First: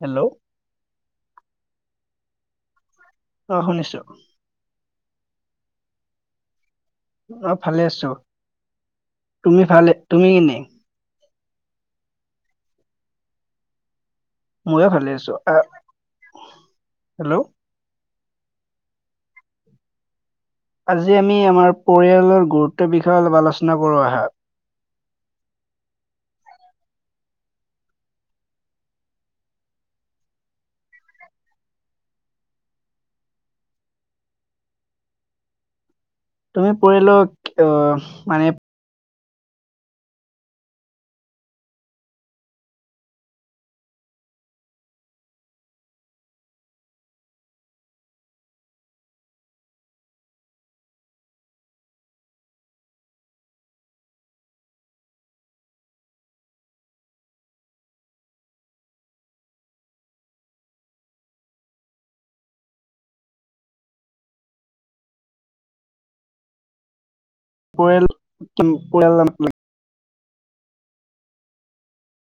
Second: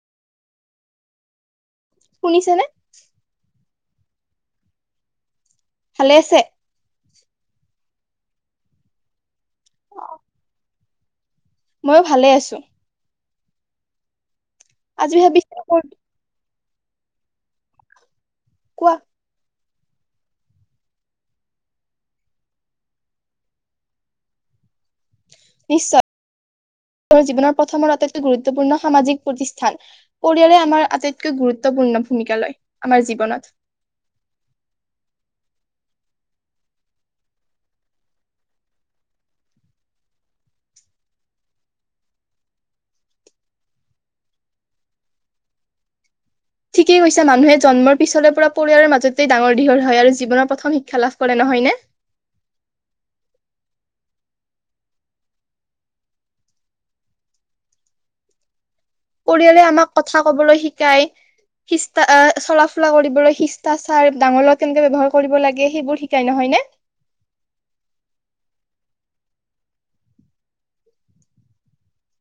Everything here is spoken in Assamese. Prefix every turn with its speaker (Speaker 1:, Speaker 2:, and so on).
Speaker 1: হেল্ল'
Speaker 2: শুনিছেনে?
Speaker 1: অঁ শুনিছো।
Speaker 2: ভালে আছে?
Speaker 1: অ ভালে আছো তুমি ভালে। তুমি ভালে তুমি কেনে?
Speaker 2: মই ভালে আছোঁ।
Speaker 1: মইও ভালে
Speaker 2: আজি
Speaker 1: আছোঁ,
Speaker 2: ভাবিছিলো
Speaker 1: আহ
Speaker 2: মোৰ-
Speaker 1: হেল্ল'।
Speaker 2: কোৱা।
Speaker 1: আজি আমি আমাৰ পৰিয়ালৰ গুৰুত্বৰ বিষয়ে অলপ আলোচনা কৰোঁ আহা।
Speaker 2: নিশ্চয় [unintelligible] জীৱনৰ প্ৰথম আটাইতকৈ গুৰুত্বপূৰ্ণ সামাজিক প্ৰতিষ্ঠান। পৰিয়ালে আমাৰ আটাইতকৈ গুৰুত্বপূৰ্ণ ভূমিকা লয় আমাৰ জীৱনত।
Speaker 1: তুমি পৰিয়ালত আহ মানে
Speaker 2: ঠিকেই কৈছা মানুহে জন্মৰ পিছৰে পৰা পৰিয়ালৰ মাজতেই ডাঙৰ দীঘল হয় আৰু জীৱনৰ প্ৰথম শিক্ষা লাভ কৰে নহয়নে। পৰিয়ালে আমাক কথা ক'বলৈ শিকায়। শিষ্টা চলাফুলা কৰিবলৈ শিষ্টাচাৰ ডাঙৰৰ লগত কেনেকে ব্যৱহাৰ কৰিব লাগে সেইবোৰ শিকাই নহয়নে।
Speaker 1: পৰিয়াল, পৰিয়াল [unintelligible]